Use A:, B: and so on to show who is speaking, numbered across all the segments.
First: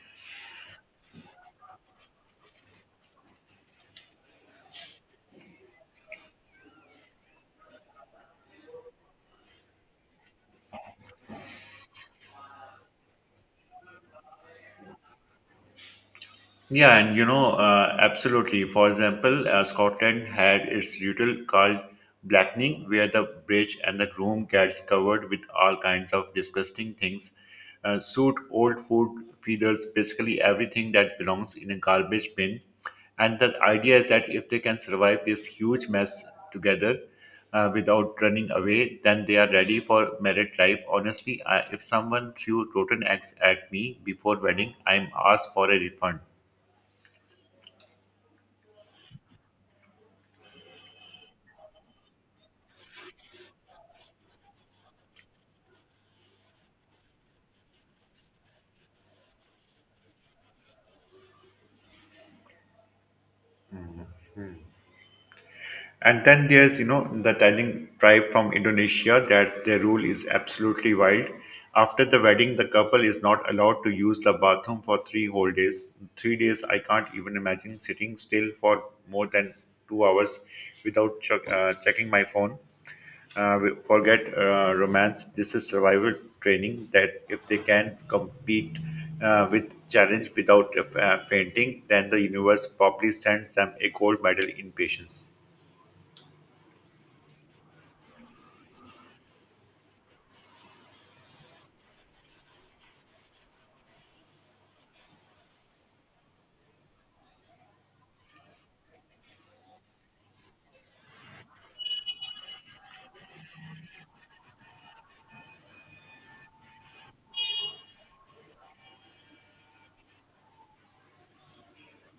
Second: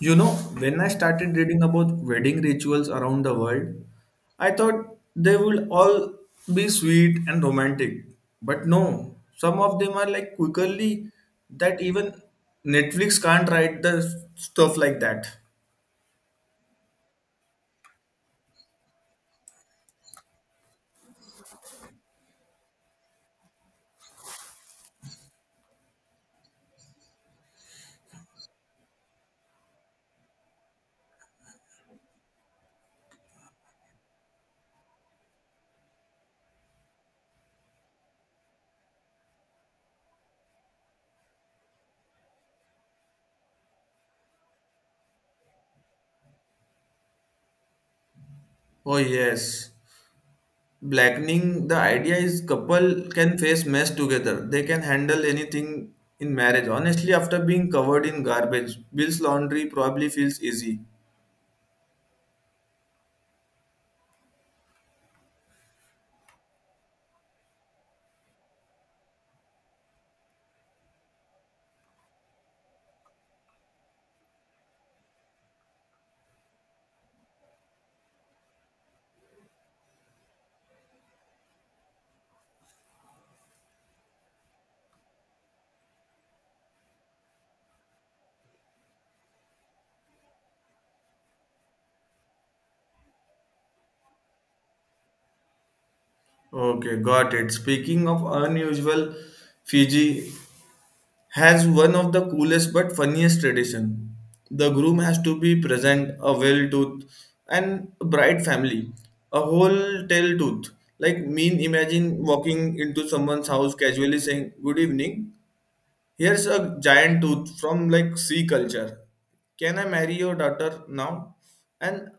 A: You know, when I started reading about wedding rituals around the world, I thought they would all be sweet and romantic. But no, some of them are like quickly that even Netflix can't write the stuff like that.
B: Yeah, and absolutely. For example, Scotland had its ritual called blackening, where the bridge and the groom gets covered with all kinds of disgusting things, soot, old food, feathers, basically everything that belongs in a garbage bin. And the idea is that if they can survive this huge mess together without running away, then they are ready for married life. Honestly, if someone threw rotten eggs at me before wedding, I'm asked for a refund.
A: Oh, yes. Blackening the idea is couple can face mess together. They can handle anything in marriage. Honestly, after being covered in garbage, Bill's laundry probably feels easy.
B: And then there's the telling tribe from Indonesia that their rule is absolutely wild. After the wedding, the couple is not allowed to use the bathroom for 3 whole days. 3 days, I can't even imagine sitting still for more than 2 hours without checking my phone. Forget romance. This is survival training that if they can compete with challenge without fainting, then the universe probably sends them a gold medal in patience.
A: Okay, got it. Speaking of unusual, Fiji has one of the coolest but funniest tradition. The groom has to be present, a well tooth, and bride family, a whole tail tooth. Like mean, imagine walking into someone's house casually saying "Good evening," here's a giant tooth from like sea culture. Can I marry your daughter now? And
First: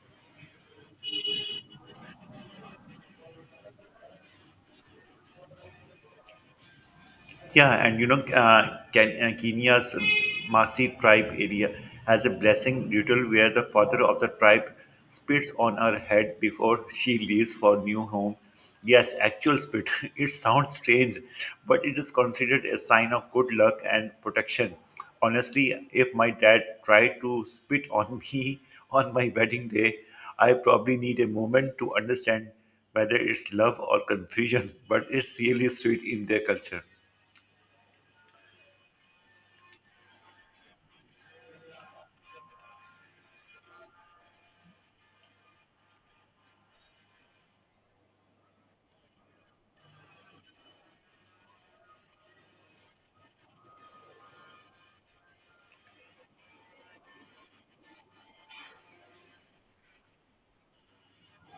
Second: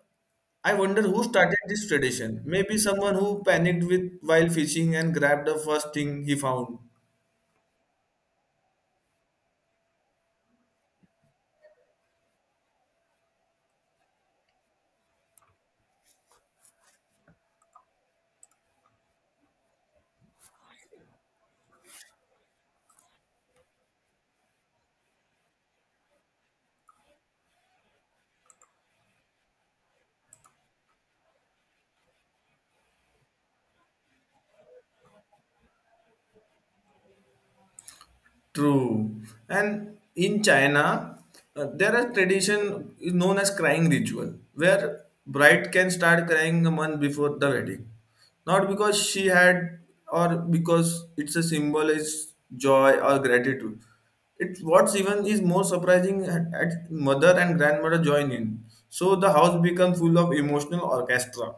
A: I wonder who started this tradition. Maybe someone who panicked with while fishing and grabbed the first thing he found.
B: Yeah, and Kenya's Masi tribe area has a blessing ritual where the father of the tribe spits on her head before she leaves for new home. Yes, actual spit. It sounds strange, but it is considered a sign of good luck and protection. Honestly, if my dad tried to spit on me on my wedding day, I probably need a moment to understand whether it's love or confusion, but it's really sweet in their culture.
A: True. And in China, there are tradition is known as crying ritual, where bride can start crying a month before the wedding. Not because she had or because it's a symbol is joy or gratitude. It what's even is more surprising at mother and grandmother join in. So the house becomes full of emotional orchestra.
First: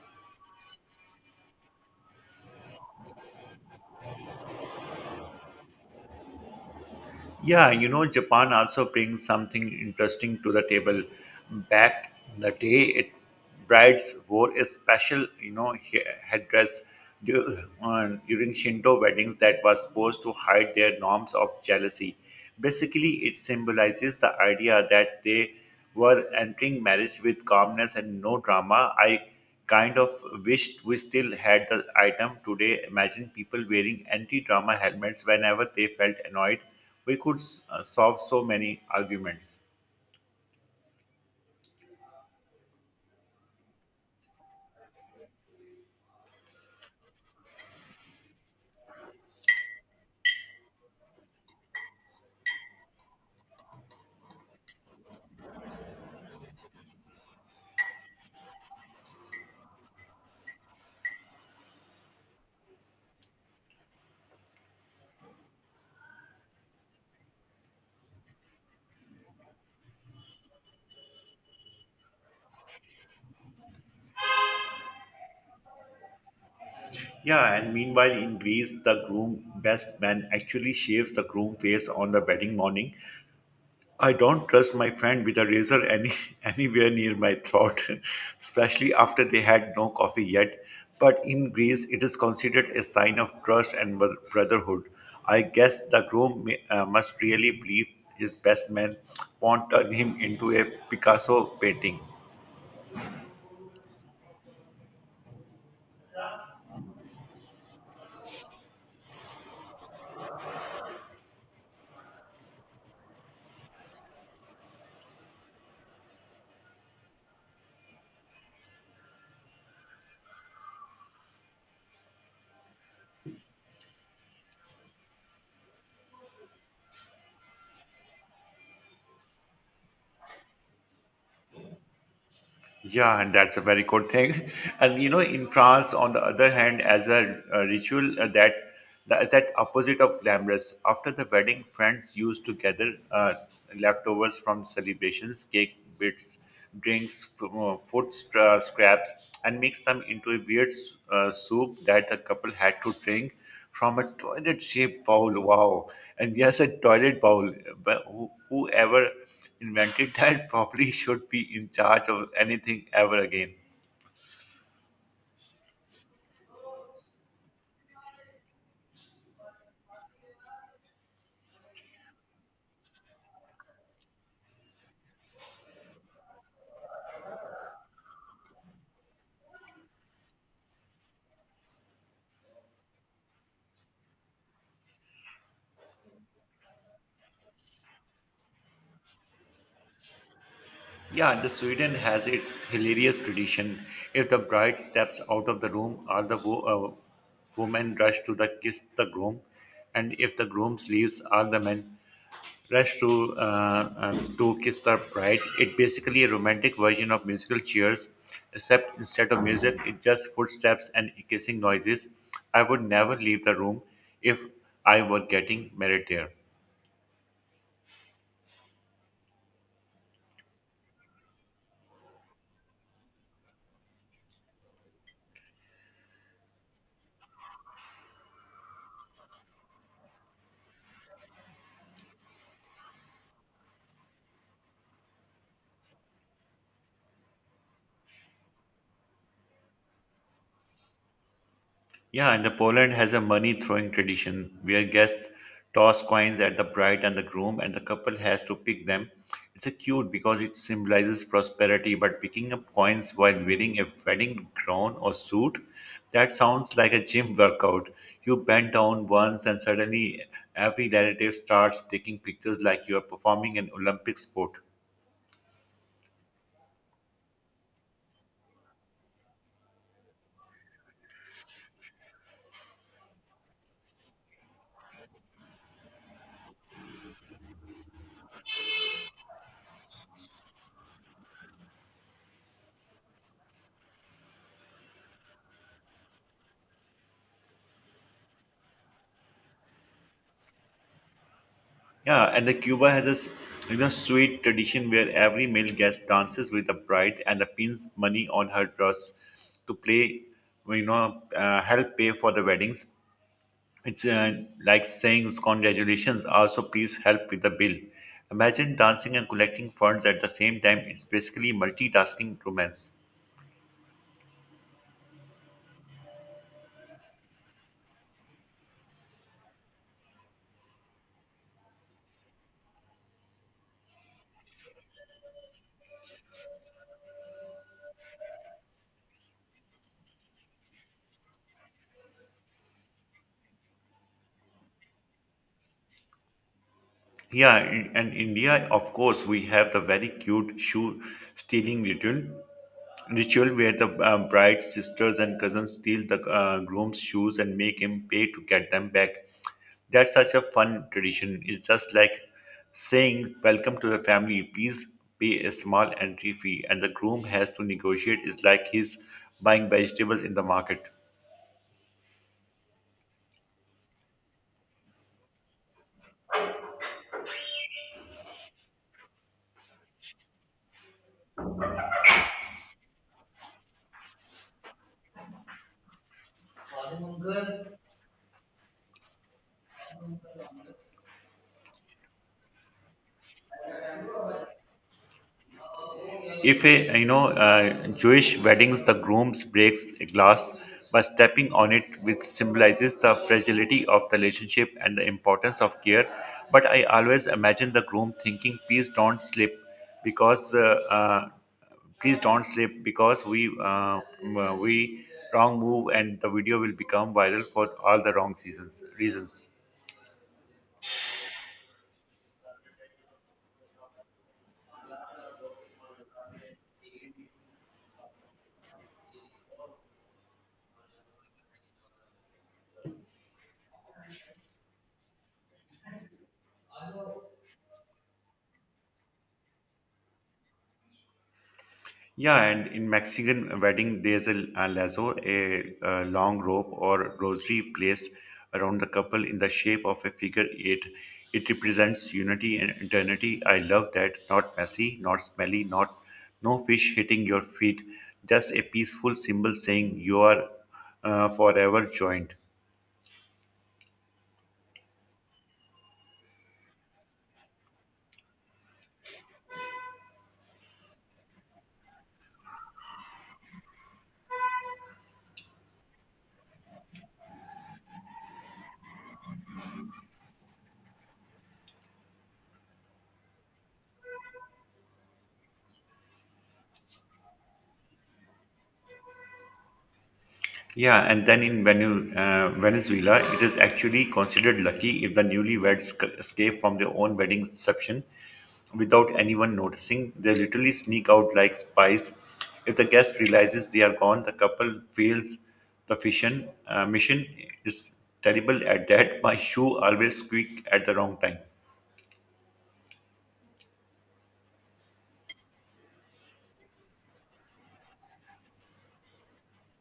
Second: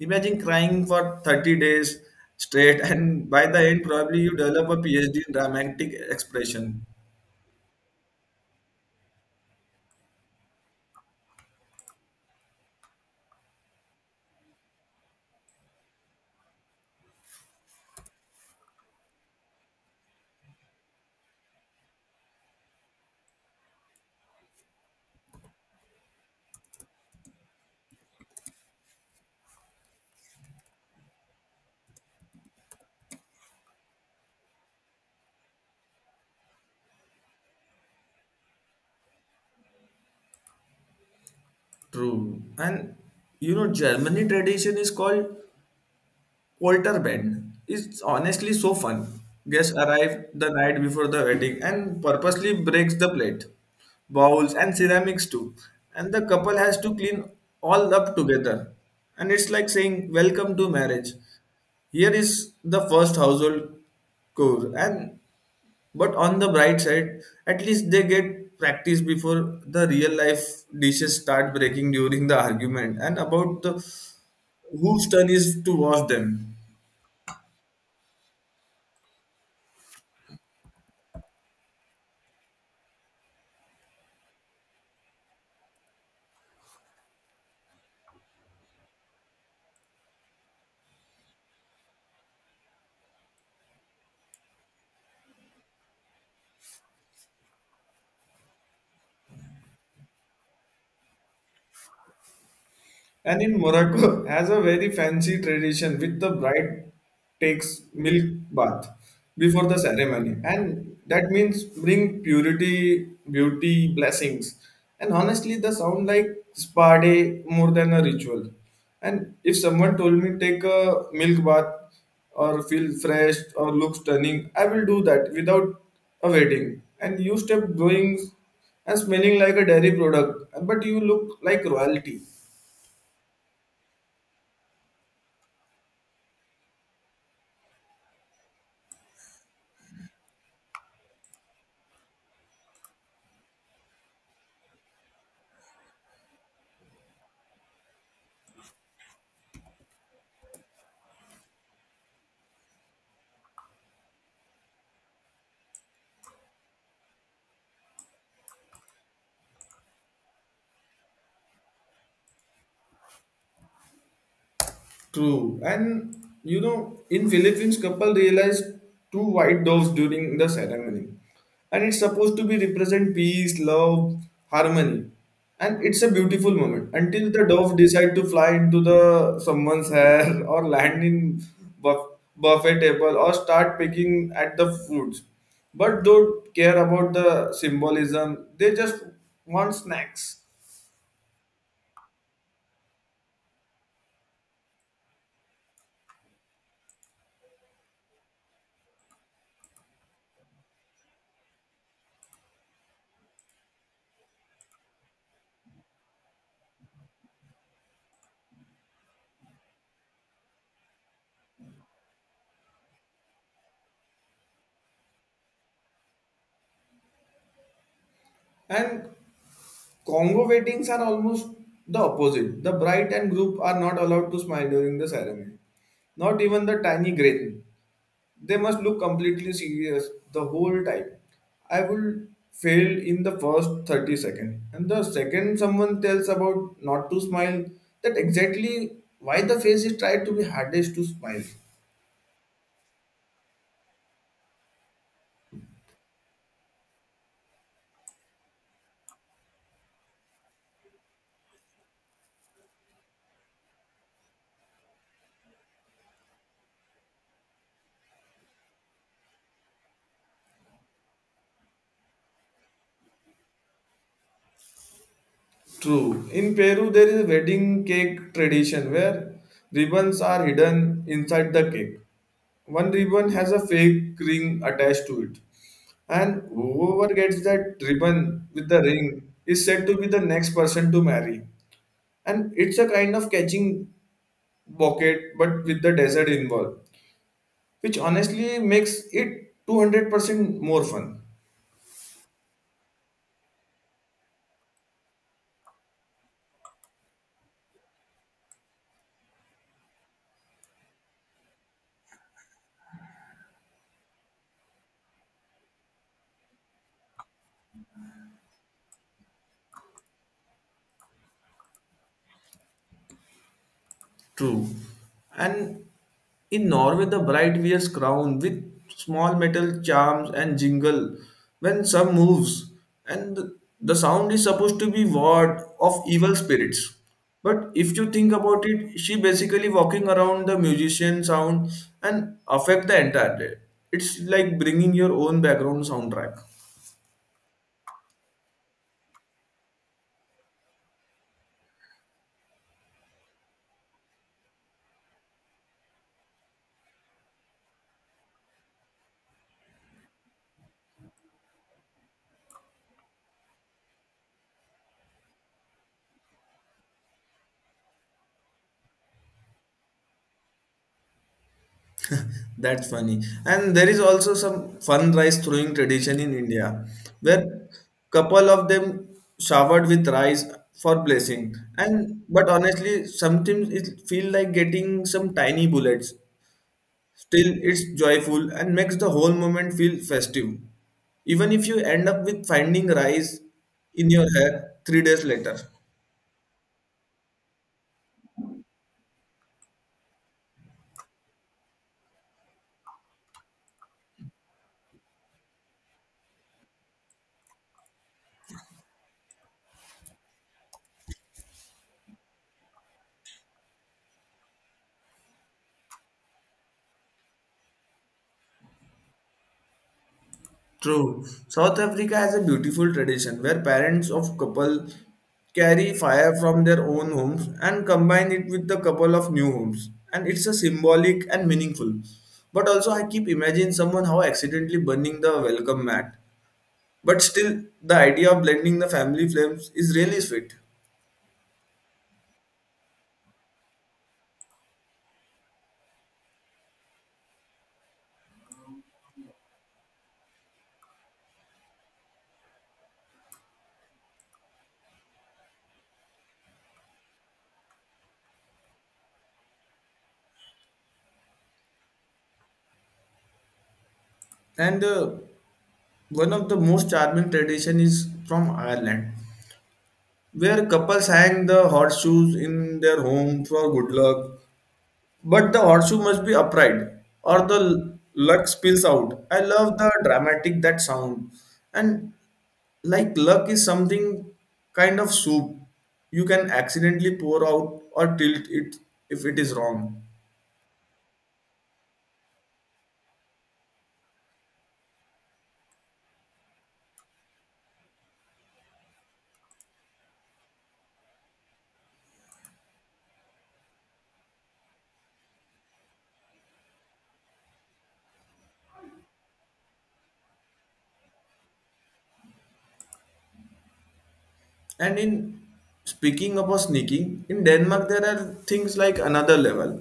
A: Imagine crying for 30 days straight, and by the end, probably you develop a PhD in dramatic expression.
B: Yeah, Japan also brings something interesting to the table. Back in the day, it brides wore a special, headdress during Shinto weddings that was supposed to hide their norms of jealousy. Basically, it symbolizes the idea that they were entering marriage with calmness and no drama. I kind of wished we still had the item today. Imagine people wearing anti drama helmets whenever they felt annoyed. We could solve so many arguments.
A: True. And you know, Germany tradition is called Walter Bend is honestly so fun. Guests arrive the night before the wedding and purposely breaks the plate, bowls and ceramics too. And the couple has to clean all up together. And it's like saying welcome to marriage. Here is the first household chore and but on the bright side, at least they get practice before the real life dishes start breaking during the argument and about the whose turn is to wash them.
B: Yeah, and meanwhile, in Greece, the groom best man actually shaves the groom face on the wedding morning. I don't trust my friend with a razor any anywhere near my throat, especially after they had no coffee yet. But in Greece, it is considered a sign of trust and brotherhood. I guess the groom must really believe his best man won't turn him into a Picasso painting.
A: And in Morocco, has a very fancy tradition with the bride takes milk bath before the ceremony, and that means bring purity, beauty, blessings. And honestly, the sound like spa day more than a ritual. And if someone told me take a milk bath or feel fresh or look stunning, I will do that without a wedding. And you step going and smelling like a dairy product, but you look like royalty.
B: Yeah, and that's a very good thing. And in France, on the other hand, as a ritual that the exact opposite of glamorous. After the wedding, friends used to gather leftovers from celebrations, cake bits, drinks, food scraps, and mix them into a weird soup that the couple had to drink from a toilet shaped bowl. Wow. And yes, a toilet bowl. But whoever invented that probably should be in charge of anything ever again.
A: True. And you know, in Philippines, couple realized two white doves during the ceremony. And it's supposed to be represent peace, love, harmony. And it's a beautiful moment until the dove decide to fly into the someone's hair or land in buff, buffet table or start picking at the fruits. But don't care about the symbolism. They just want snacks.
B: Yeah, the Sweden has its hilarious tradition. If the bride steps out of the room, all the women rush to the kiss the groom, and if the groom leaves, all the men rush to kiss the bride. It basically a romantic version of musical Cheers, except instead of music, it just footsteps and kissing noises. I would never leave the room if I were getting married there.
A: And Congo weddings are almost the opposite. The bride and groom are not allowed to smile during the ceremony. Not even the tiny grin. They must look completely serious the whole time. I will fail in the first 30 seconds. And the second someone tells about not to smile, that exactly why the face is tried to be hardest to smile.
B: Yeah, and the Poland has a money throwing tradition where guests toss coins at the bride and the groom, and the couple has to pick them. It's a cute because it symbolizes prosperity, but picking up coins while wearing a wedding gown or suit, that sounds like a gym workout. You bend down once, and suddenly every relative starts taking pictures like you are performing an Olympic sport.
A: True. In Peru, there is a wedding cake tradition where ribbons are hidden inside the cake. One ribbon has a fake ring attached to it, and whoever gets that ribbon with the ring is said to be the next person to marry. And it's a kind of catching bucket, but with the desert involved, which honestly makes it 200% more fun.
B: Yeah, and the Cuba has a sweet tradition where every male guest dances with the bride and the pins money on her dress to play, you know, help pay for the weddings. It's like saying congratulations, also please help with the bill. Imagine dancing and collecting funds at the same time. It's basically multitasking romance.
A: True. And in Norway, the bride wears crown with small metal charms and jingle when sun moves, and the sound is supposed to be ward of evil spirits. But if you think about it, she basically walking around the musician sound and affect the entire day. It's like bringing your own background soundtrack.
B: Yeah, and India, of course, we have the very cute shoe stealing ritual where the bride's sisters and cousins steal the groom's shoes and make him pay to get them back. That's such a fun tradition. It's just like saying, Welcome to the family, please pay a small entry fee, and the groom has to negotiate. It's like he's buying vegetables in the market.
A: That's funny. And there is also some fun rice throwing tradition in India, where couple of them showered with rice for blessing. And but honestly, sometimes it feel like getting some tiny bullets. Still, it's joyful and makes the whole moment feel festive. Even if you end up with finding rice in your hair 3 days later.
B: If a Jewish weddings, the groom breaks a glass by stepping on it, which symbolizes the fragility of the relationship and the importance of care. But I always imagine the groom thinking, "Please don't slip," because please don't slip because we wrong move and the video will become viral for all the wrong seasons reasons.
A: True. South Africa has a beautiful tradition where parents of couple carry fire from their own homes and combine it with the couple of new homes. And it's a symbolic and meaningful. But also I keep imagining someone how accidentally burning the welcome mat. But still the idea of blending the family flames is really sweet.
B: Yeah, and in Mexican wedding, there's a lazo, a long rope or rosary placed around the couple in the shape of a figure eight. It represents unity and eternity. I love that. Not messy, not smelly, not no fish hitting your feet. Just a peaceful symbol saying you are forever joined.
A: And one of the most charming tradition is from Ireland, where couples hang the horseshoes in their home for good luck. But the horseshoe must be upright, or the luck spills out. I love the dramatic that sound, and like luck is something kind of soup you can accidentally pour out or tilt it if it is wrong.
B: Yeah, and then in Venezuela, it is actually considered lucky if the newlyweds escape from their own wedding reception without anyone noticing. They literally sneak out like spies. If the guest realizes they are gone, the couple fails the mission. Is terrible at that. My shoe always squeak at the wrong time.
A: And in speaking about sneaking, in Denmark there are things like another level.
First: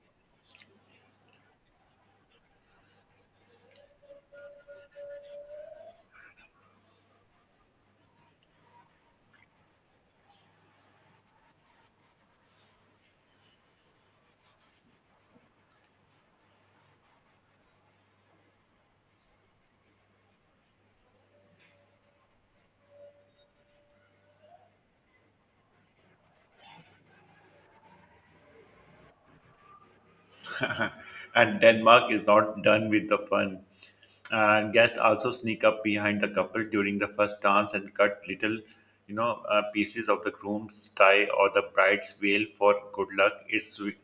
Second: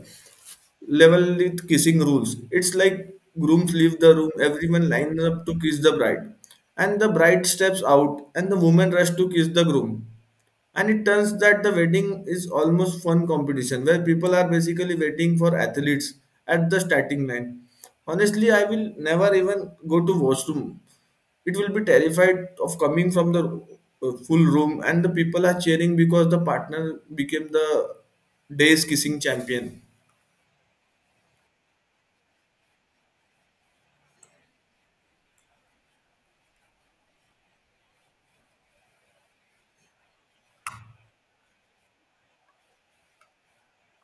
A: Level with kissing rules. It's like grooms leave the room, everyone lines up to kiss the bride, and the bride steps out, and the woman rush to kiss the groom. And it turns that the wedding is almost fun competition where people are basically waiting for athletes at the starting line. Honestly, I will never even go to washroom. It will be terrified of coming from the full room, and the people are cheering because the partner became the day's kissing champion.
B: And Denmark is not done with the fun. And guests also sneak up behind the couple during the first dance and cut little, pieces of the groom's tie or the bride's veil for good luck.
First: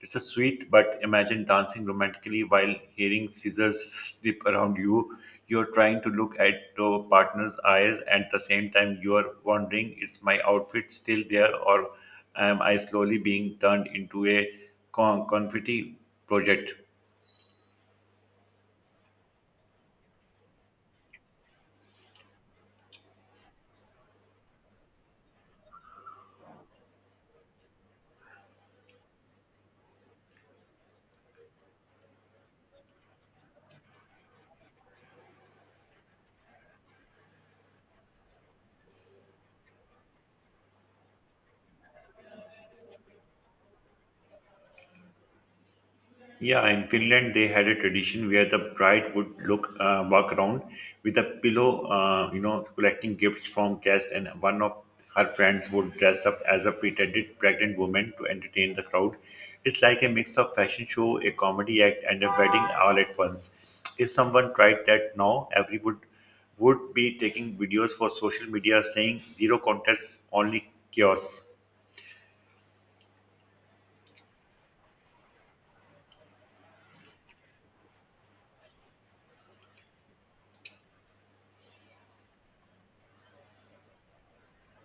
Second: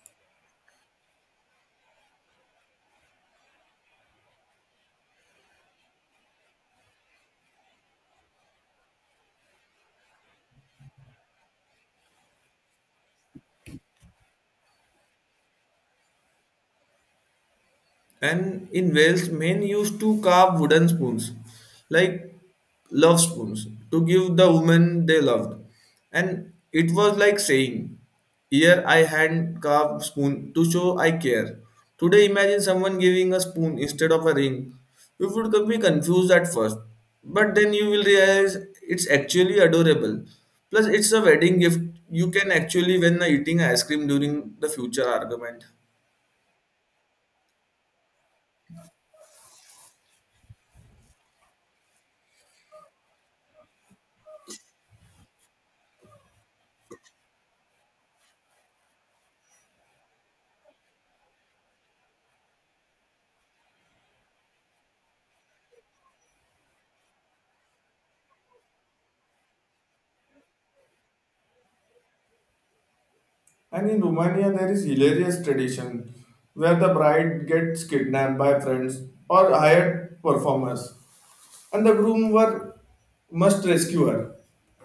B: It's a sweet, but imagine dancing romantically while hearing scissors snip around you. You're trying to look at your partner's eyes, and at the same time, you're wondering, is my outfit still there, or am I slowly being turned into a confetti project.
A: And in Wales, men used to carve wooden spoons, like love spoons, to give the woman they loved. And it was like saying, here I hand carved spoon to show I care. Today, imagine someone giving a spoon instead of a ring. You would be confused at first, but then you will realize it's actually adorable. Plus, it's a wedding gift you can actually win a eating ice cream during the future argument.
B: Yeah, in Finland they had a tradition where the bride would look walk around with a pillow, collecting gifts from guests, and one of her friends would dress up as a pretended pregnant woman to entertain the crowd. It's like a mix of fashion show, a comedy act, and a wedding all at once. If someone tried that now, everyone would be taking videos for social media saying zero contests, only chaos.
A: And in Romania, there is hilarious tradition where the bride gets kidnapped by friends or hired performers, and the groom were, must rescue her,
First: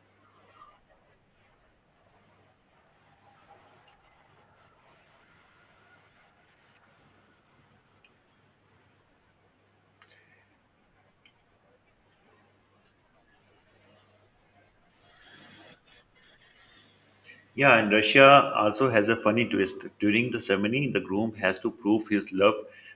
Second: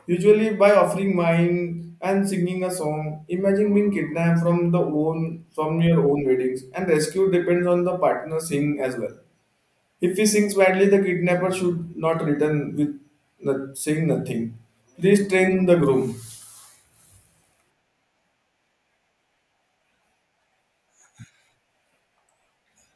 A: usually by offering wine and singing a song. Imagine being kidnapped from the own from your own weddings, and rescue depends on the partner singing as well. If he sings badly, the kidnapper should not return with not, saying nothing. Please train the groom.
B: Yeah, and Russia also has a funny twist. During the ceremony, the groom has to prove his love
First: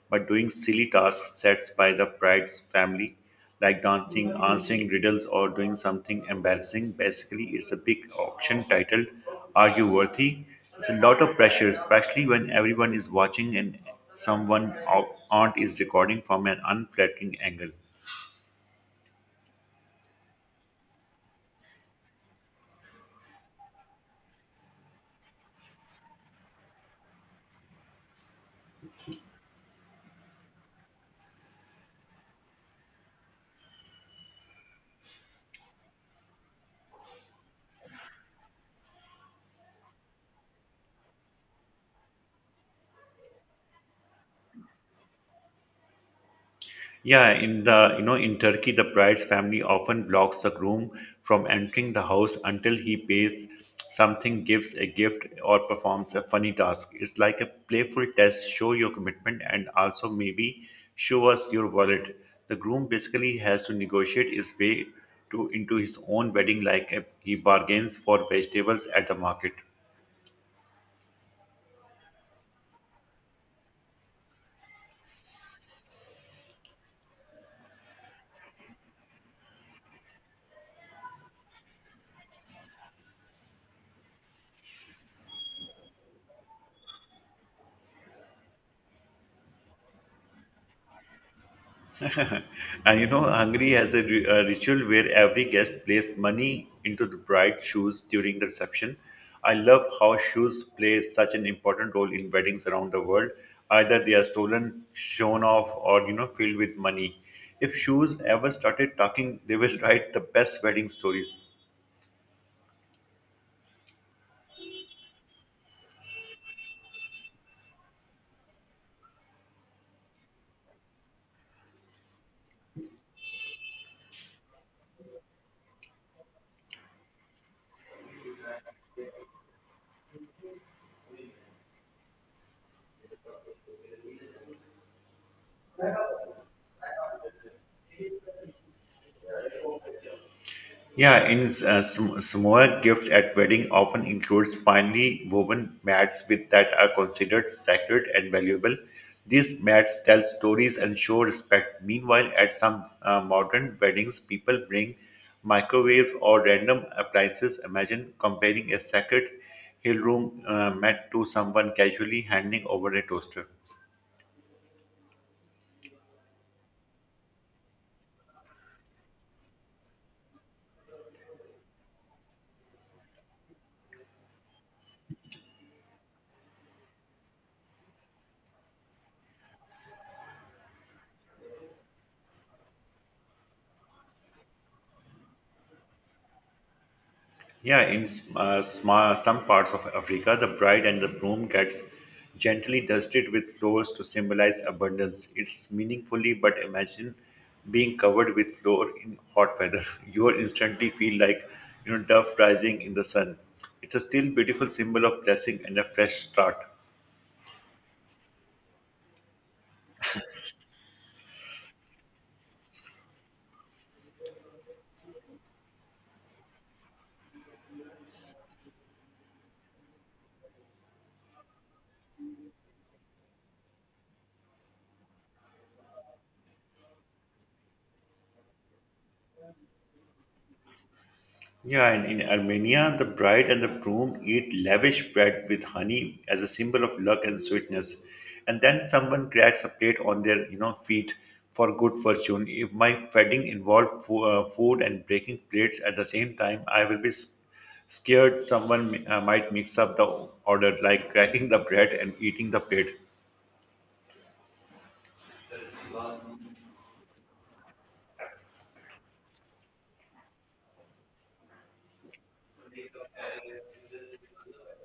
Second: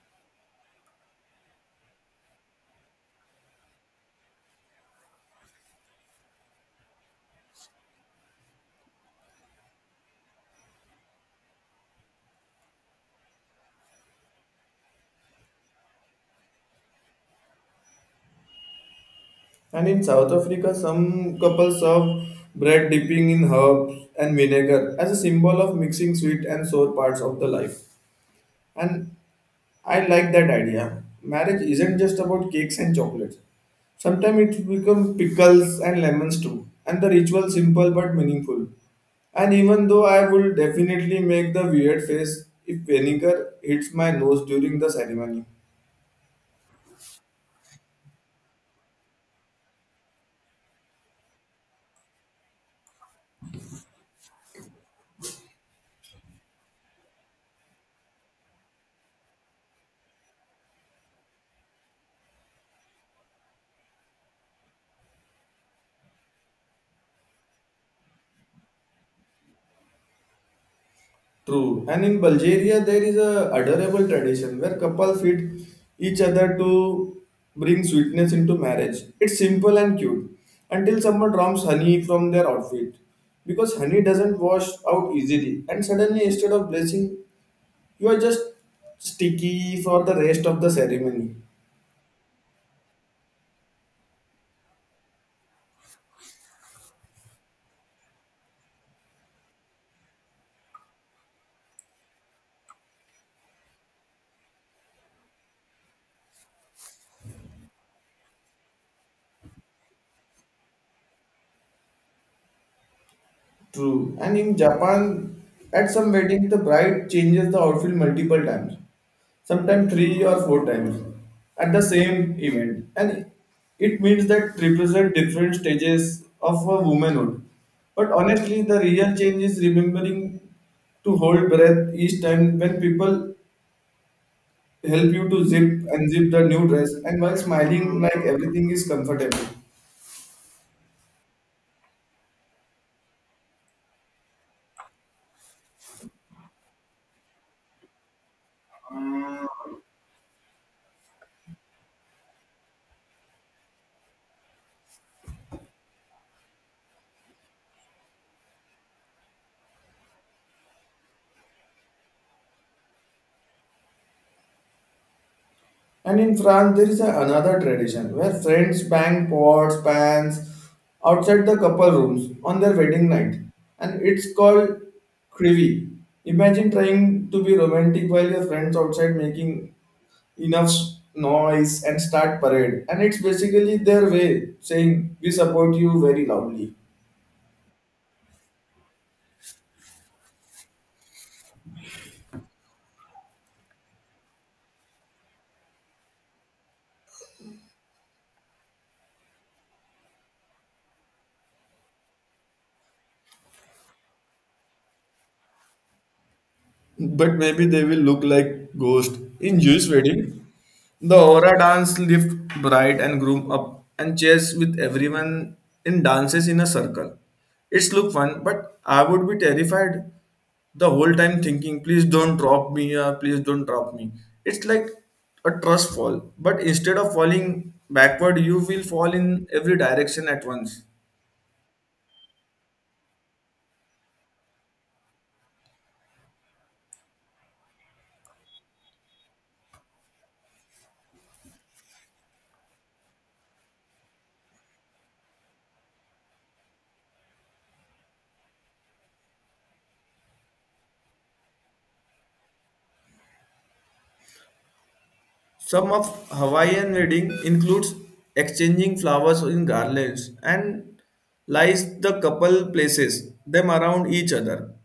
B: by doing silly tasks set by the bride's family, like dancing, answering riddles, or doing something embarrassing. Basically, it's a big auction titled Are You Worthy? It's a lot of pressure, especially when everyone is watching and someone aunt is recording from an unflattering angle.
A: And in South Africa, some couples serve bread dipping in herbs and vinegar as a symbol of mixing sweet and sour parts of the life. And I like that idea. Marriage isn't just about cakes and chocolates. Sometimes it becomes pickles and lemons too. And the ritual simple but meaningful. And even though I will definitely make the weird face if vinegar hits my nose during the ceremony.
B: Yeah, in Turkey, the bride's family often blocks the groom from entering the house until he pays something, gives a gift, or performs a funny task. It's like a playful test, show your commitment and also maybe show us your wallet. The groom basically has to negotiate his way to into his own wedding like he bargains for vegetables at the market.
A: True. And in Bulgaria, there is a adorable tradition where couples feed each other to bring sweetness into marriage. It's simple and cute until someone drops honey from their outfit because honey doesn't wash out easily. And suddenly, instead of blessing, you are just sticky for the rest of the ceremony.
B: And Hungary has a ritual where every guest plays money into the bride's shoes during the reception. I love how shoes play such an important role in weddings around the world. Either they are stolen, shown off, or filled with money. If shoes ever started talking, they will write the best wedding stories.
A: True. And in Japan, at some weddings, the bride changes the outfit multiple times, sometimes three or four times at the same event. And it means that represent different stages of a womanhood. But honestly, the real change is remembering to hold breath each time when people help you to zip and zip the new dress and while smiling like everything is comfortable.
B: Yeah, in Samoa, gifts at wedding often includes finely woven mats with that are considered sacred and valuable. These mats tell stories and show respect. Meanwhile, at some modern weddings, people bring microwave or random appliances. Imagine comparing a sacred hill room mat to someone casually handing over a toaster.
A: And in France, there is a, another tradition where friends bang pots, pans outside the couple rooms on their wedding night, and it's called crivy. Imagine trying to be romantic while your friends outside making enough noise and start parade, and it's basically their way saying we support you very loudly.
B: Yeah, in s- sma some parts of Africa, the bride and the groom gets gently dusted with flowers to symbolize abundance. It's meaningfully, but imagine being covered with flour in hot weather. You will instantly feel like dove rising in the sun. It's a still beautiful symbol of blessing and a fresh start.
A: But maybe they will look like ghosts. In Jewish wedding, the aura dance lifts bride and groom up and cheers with everyone in dances in a circle. It's look fun, but I would be terrified the whole time thinking, please don't drop me, please don't drop me. It's like a trust fall, but instead of falling backward, you will fall in every direction at once.
B: Yeah, and in Armenia, the bride and the groom eat lavish bread with honey as a symbol of luck and sweetness. And then someone cracks a plate on their, feet for good fortune. If my wedding involved food and breaking plates at the same time, I will be scared someone might mix up the order, like cracking the bread and eating the plate.
A: Some of Hawaiian wedding includes exchanging flowers in garlands and lies the couple places them around each other.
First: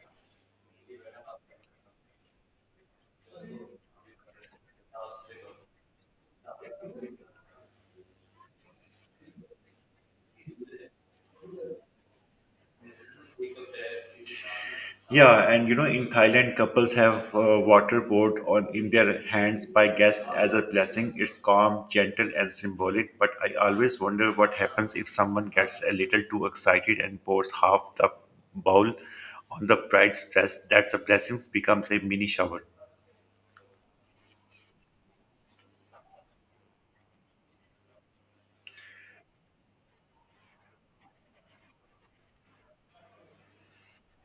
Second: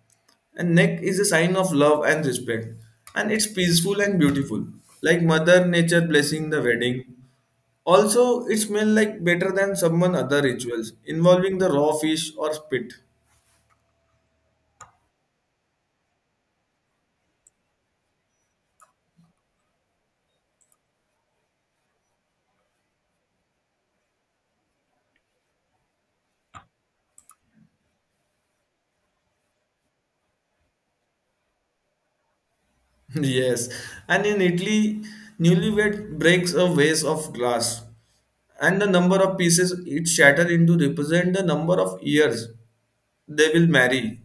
A: And neck is a sign of love and respect, and it's peaceful and beautiful, like Mother Nature blessing the wedding. Also, it smells like better than someone other rituals involving the raw fish or spit.
B: Yeah, and in Thailand, couples have water poured on in their hands by guests as a blessing. It's calm, gentle, and symbolic. But I always wonder what happens if someone gets a little too excited and pours half the bowl on the bride's dress. That's a blessing becomes a mini shower.
A: Yes, and in Italy, newlywed breaks a vase of glass, and the number of pieces it shattered into represent the number of years they will marry.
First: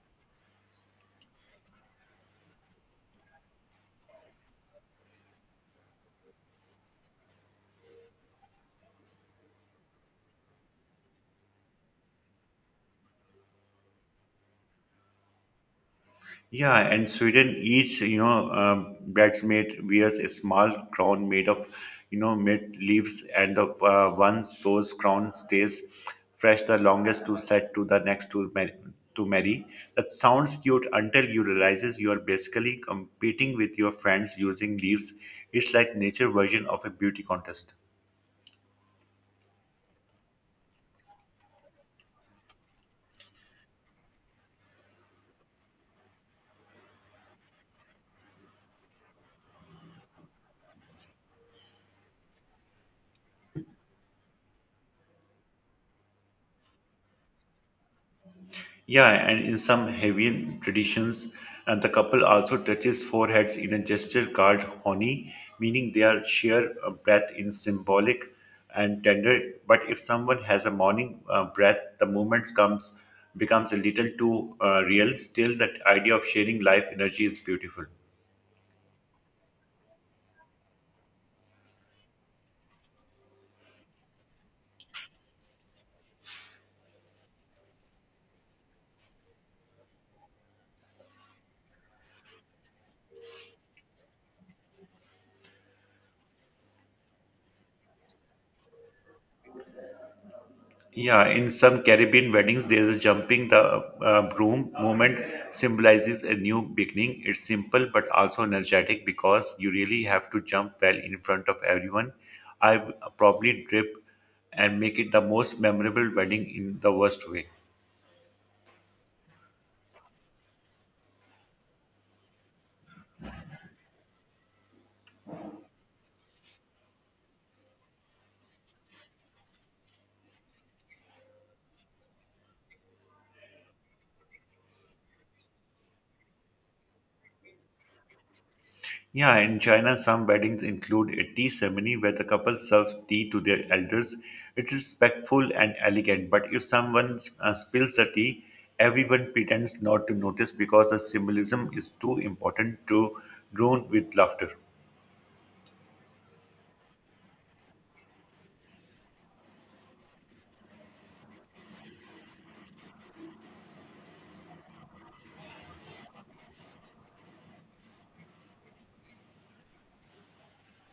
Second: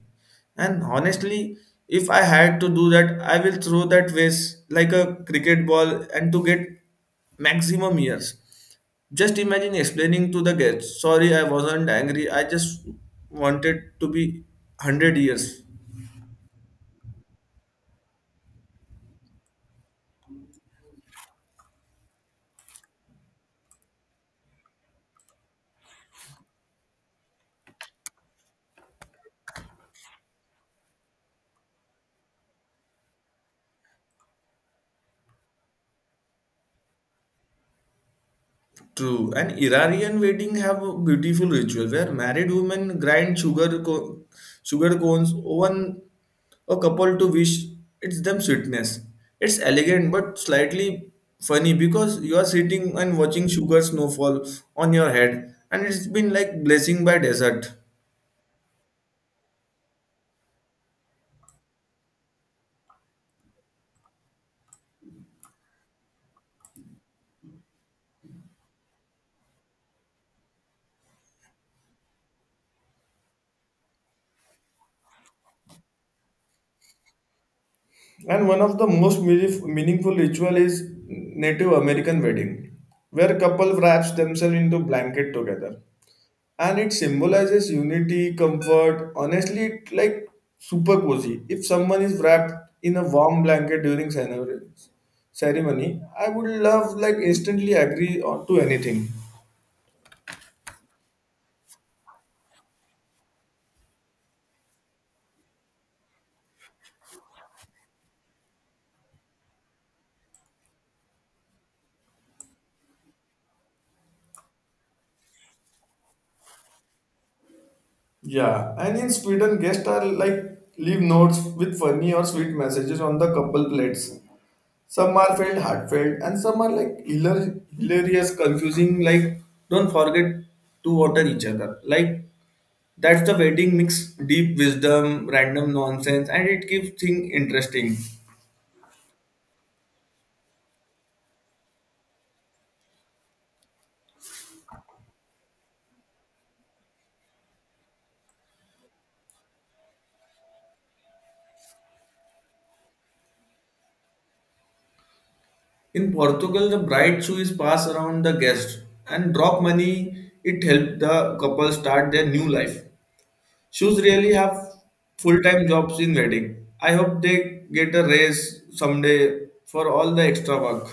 A: And honestly, if I had to do that, I will throw that vase like a cricket ball and to get maximum years. Just imagine explaining to the guests, sorry, I wasn't angry, I just wanted to be 100 years.
B: Yeah, and Sweden, each bridesmaid wears a small crown made of mint leaves, and the once those crown stays fresh the longest to set to the next to marry, to marry. That sounds cute until you realizes you are basically competing with your friends using leaves. It's like nature version of a beauty contest.
A: True. And Iranian wedding have a beautiful ritual where married women grind sugar cones oven a couple to wish it's them sweetness. It's elegant but slightly funny because you are sitting and watching sugar snowfall on your head and it's been like blessing by desert.
B: Yeah, and in some Hawaiian traditions, the couple also touches foreheads in a gesture called honi, meaning they are share a breath in symbolic and tender. But if someone has a morning breath, the movement comes becomes a little too real. Still, that idea of sharing life energy is beautiful.
A: And one of the most meaningful ritual is Native American wedding, where couple wraps themselves into blanket together. And it symbolizes unity, comfort. Honestly, it like super cozy. If someone is wrapped in a warm blanket during ceremony, I would love like instantly agree on to anything.
B: Yeah, in some Caribbean weddings, there is a jumping the broom moment. Symbolizes a new beginning. It's simple but also energetic because you really have to jump well in front of everyone. I probably drip and make it the most memorable wedding in the worst way.
A: Yeah, and in Sweden, guests are like leave notes with funny or sweet messages on the couple plates. Some are felt heartfelt, and some are like hilarious, confusing. Like, don't forget to water each other. Like, that's the wedding mix deep wisdom, random nonsense, and it keeps things interesting.
B: Yeah, in China, some weddings include a tea ceremony where the couple serves tea to their elders. It's respectful and elegant, but if someone spills the tea, everyone pretends not to notice because the symbolism is too important to ruin with laughter.
A: In Portugal, the bride shoe is passed around the guest and drop money. It helps the couple start their new life. Shoes really have full-time jobs in wedding. I hope they get a raise someday for all the extra work.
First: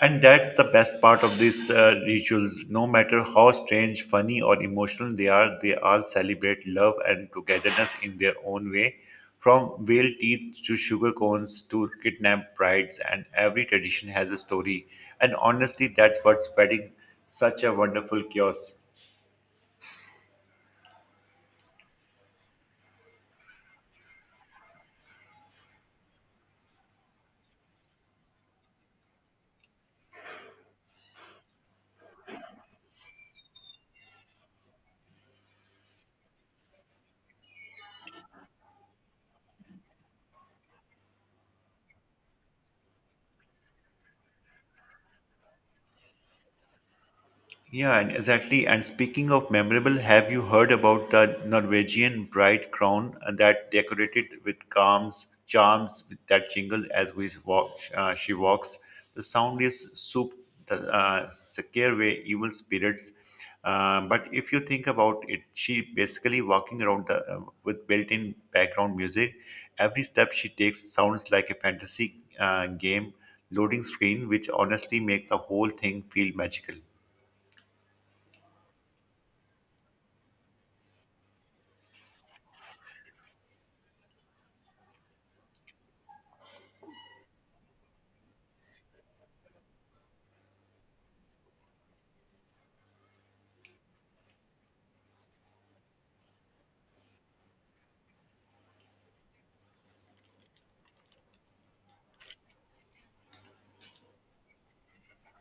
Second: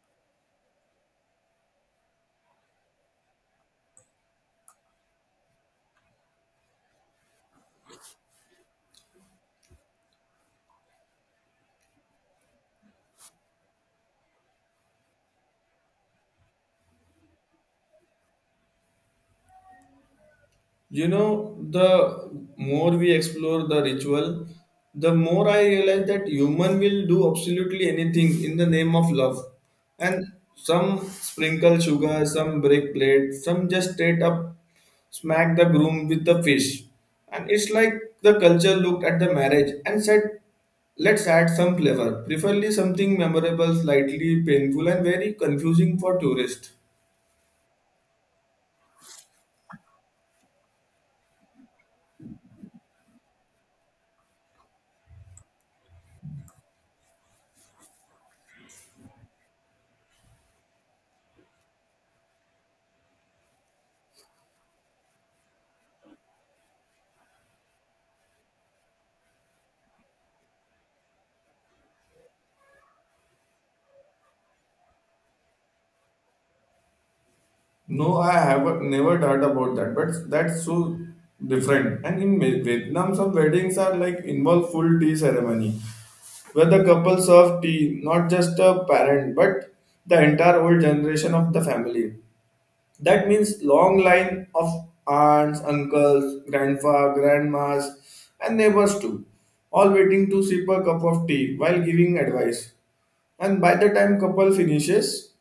B: And that's the best part of these rituals. No matter how strange, funny, or emotional they are, they all celebrate love and togetherness in their own way. From whale teeth to sugar cones to kidnapped brides, and every tradition has a story. And honestly, that's what's spreading such a wonderful chaos.
A: You know, the more we explore the ritual, the more I realize that human will do absolutely anything in the name of love. And some sprinkle sugar, some break plate, some just straight up smack the groom with the fish. And it's like the culture looked at the marriage and said, let's add some flavor, preferably something memorable, slightly painful, and very confusing for tourists.
B: Yeah, and exactly. And speaking of memorable, have you heard about the Norwegian bride crown that decorated with calms, charms with that jingle as we walk, she walks? The sound is soup, the scare away evil spirits. But if you think about it, she basically walking around the with built-in background music. Every step she takes sounds like a fantasy game loading screen, which honestly make the whole thing feel magical.
A: No, I have never heard about that, but that's so different. And in Vietnam, some weddings are like involve full tea ceremony, where the couple serve tea, not just a parent, but the entire old generation of the family. That means long line of aunts, uncles, grandpa, grandmas, and neighbors too, all waiting to sip a cup of tea while giving advice. And by the time couple finishes,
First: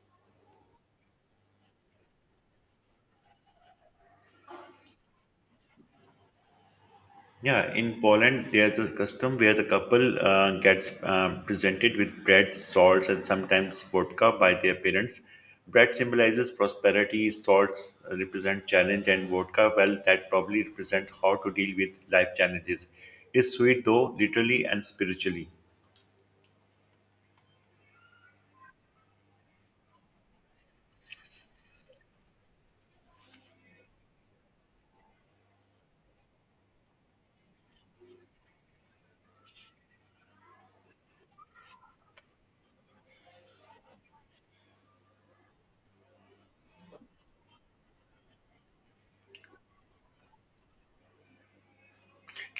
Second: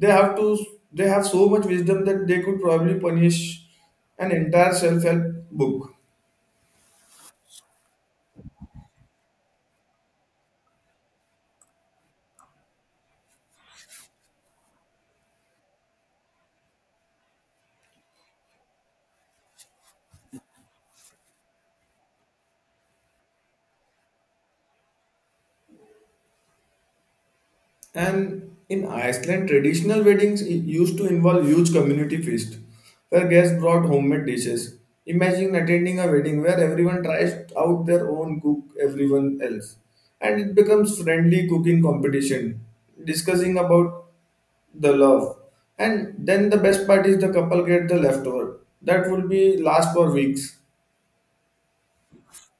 A: they have to they have so much wisdom that they could probably punish an entire self-help book.
B: Yeah, in Poland, there's a custom where the couple gets presented with bread, salts, and sometimes vodka by their parents. Bread symbolizes prosperity, salts represent challenge, and vodka, well, that probably represent how to deal with life challenges. It's sweet though, literally and spiritually.
A: And in Iceland, traditional weddings used to involve huge community feast where guests brought homemade dishes. Imagine attending a wedding where everyone tries out their own cook, everyone else, and it becomes friendly cooking competition, discussing about the love. And then the best part is the couple get the leftover that will be last for weeks.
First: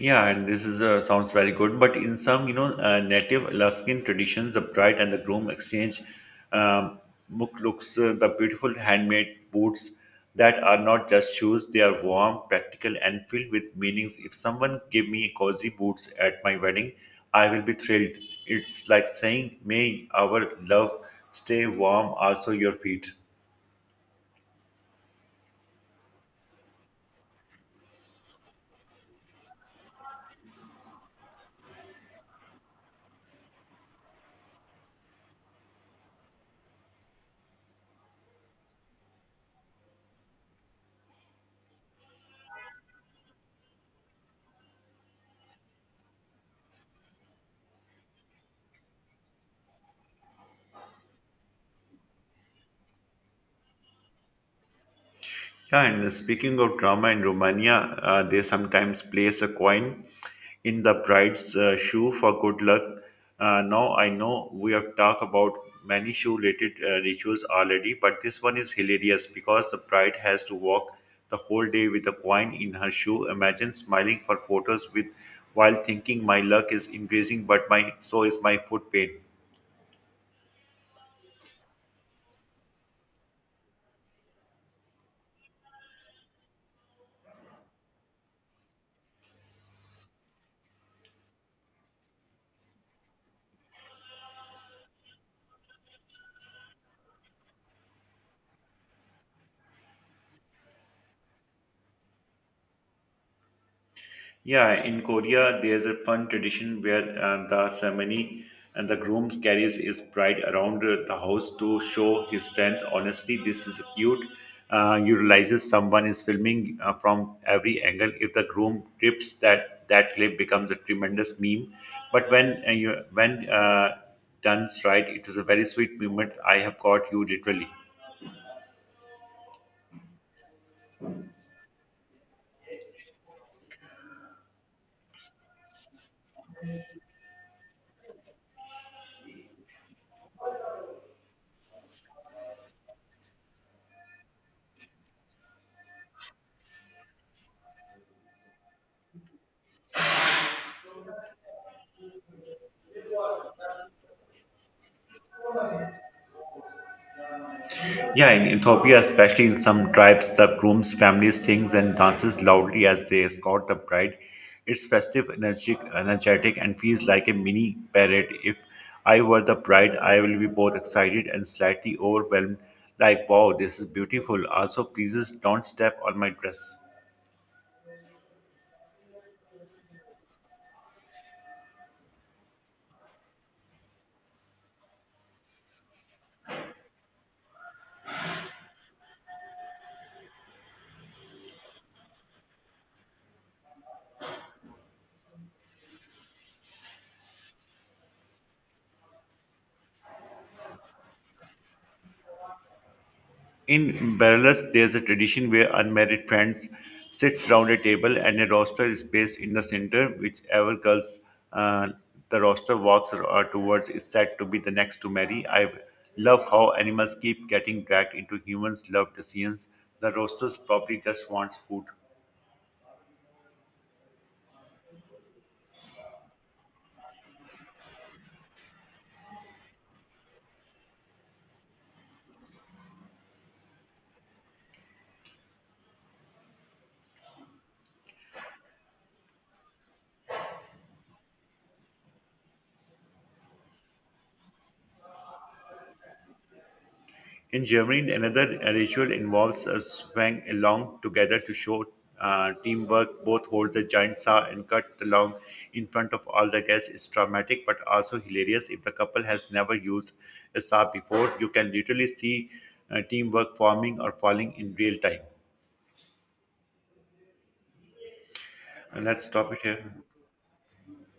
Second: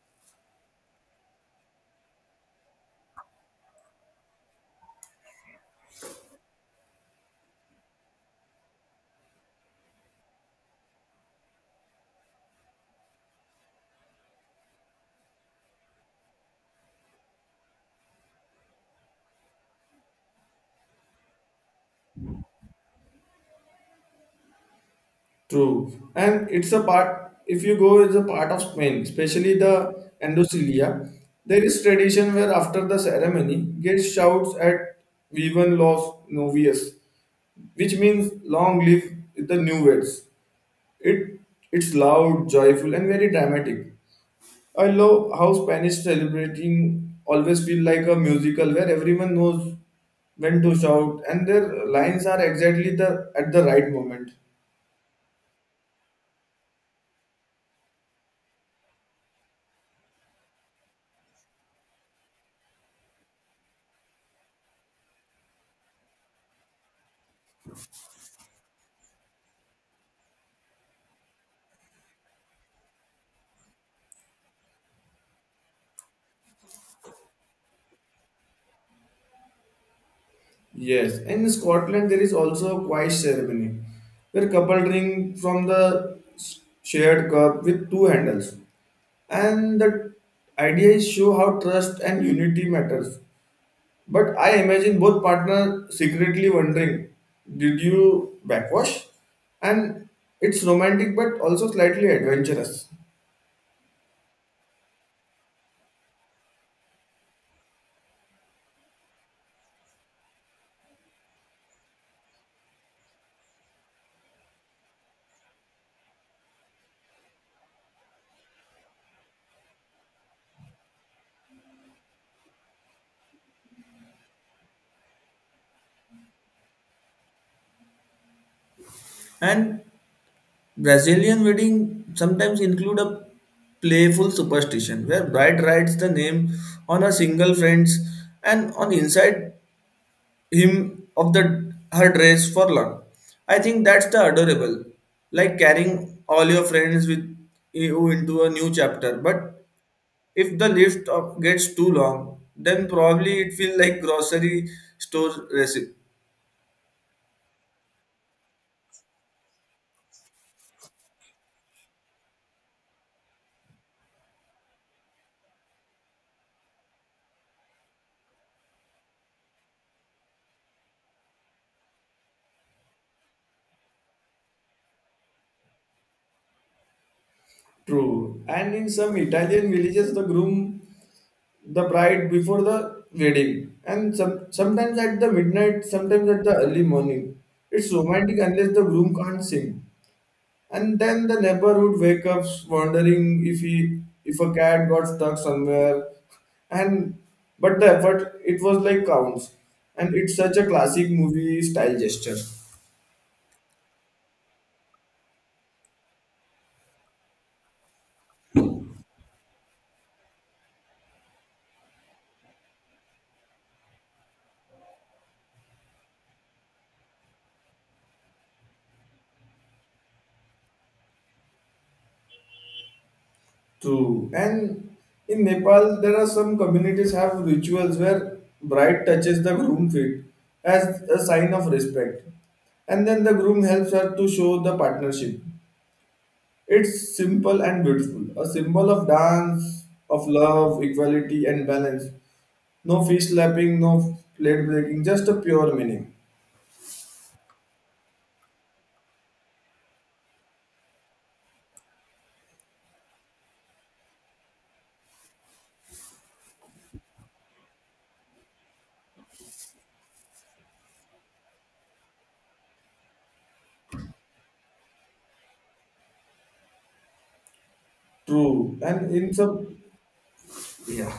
B: Yeah, and this is sounds very good. But in some, you know, native Alaskan traditions, the bride and the groom exchange um, muklooks, the beautiful handmade boots that are not just shoes; they are warm, practical, and filled with meanings. If someone give me cozy boots at my wedding, I will be thrilled. It's like saying, "May our love stay warm, also your feet."
A: True, and it's a part. If you go, it's a part of Spain, especially the Andalusia. There is tradition where after the ceremony, gets shouts at "Vivan los novios," which means "Long live the new weds." It it's loud, joyful, and very dramatic. I love how Spanish celebrating always feel like a musical where everyone knows when to shout, and their lines are exactly the at the right moment.
B: Yeah, and speaking of drama in Romania, they sometimes place a coin in the bride's shoe for good luck. Now, I know we have talked about many shoe related rituals already, but this one is hilarious because the bride has to walk the whole day with a coin in her shoe. Imagine smiling for photos with while thinking my luck is increasing, but my so is my foot pain.
A: Yes, and in Scotland there is also a quiet ceremony where couple drink from the shared cup with two handles. And the idea is show how trust and unity matters. But I imagine both partners secretly wondering, did you backwash? And it's romantic but also slightly adventurous.
B: Yeah, in Korea, there's a fun tradition where the ceremony and the groom carries his bride around the house to show his strength. Honestly, this is cute. You realizes someone is filming from every angle. If the groom trips, that clip becomes a tremendous meme. But when you when done right, it is a very sweet moment. I have caught you literally.
A: And Brazilian wedding sometimes include a playful superstition where bride writes the name on her single friends and on inside him of the her dress for luck. I think that's the adorable, like carrying all your friends with you into a new chapter. But if the list of gets too long, then probably it feels like grocery store recipe.
B: Yeah, in Ethiopia, especially in some tribes, the groom's family sings and dances loudly as they escort the bride. It's festive, energetic, and feels like a mini parade. If I were the bride, I will be both excited and slightly overwhelmed, like, wow, this is beautiful. Also, please don't step on my dress.
A: True. And in some Italian villages, the groom the bride before the wedding and some, sometimes at the midnight sometimes at the early morning, it's romantic unless the groom can't sing, and then the neighborhood wake up wondering if he if a cat got stuck somewhere, and but the effort it was like counts, and it's such a classic movie style gesture.
B: In Belarus, there's a tradition where unmarried friends sits round a table and a roster is placed in the center. Whichever girls uh, the roster walks or towards is said to be the next to marry. I love how animals keep getting dragged into humans' love decisions. The roasters probably just wants food.
A: True. And in Nepal, there are some communities have rituals where bride touches the groom feet as a sign of respect, and then the groom helps her to show the partnership. It's simple and beautiful, a symbol of dance, of love, equality, and balance. No fish slapping, no plate breaking, just a pure meaning.
B: In Germany, another ritual involves a swang along together to show teamwork. Both hold the giant saw and cut the long in front of all the guests. It's dramatic but also hilarious. If the couple has never used a saw before, you can literally see teamwork forming or falling in real time.
A: True.
B: And
A: And
B: let's
A: in
B: stop it
A: some,
B: here.
A: yeah.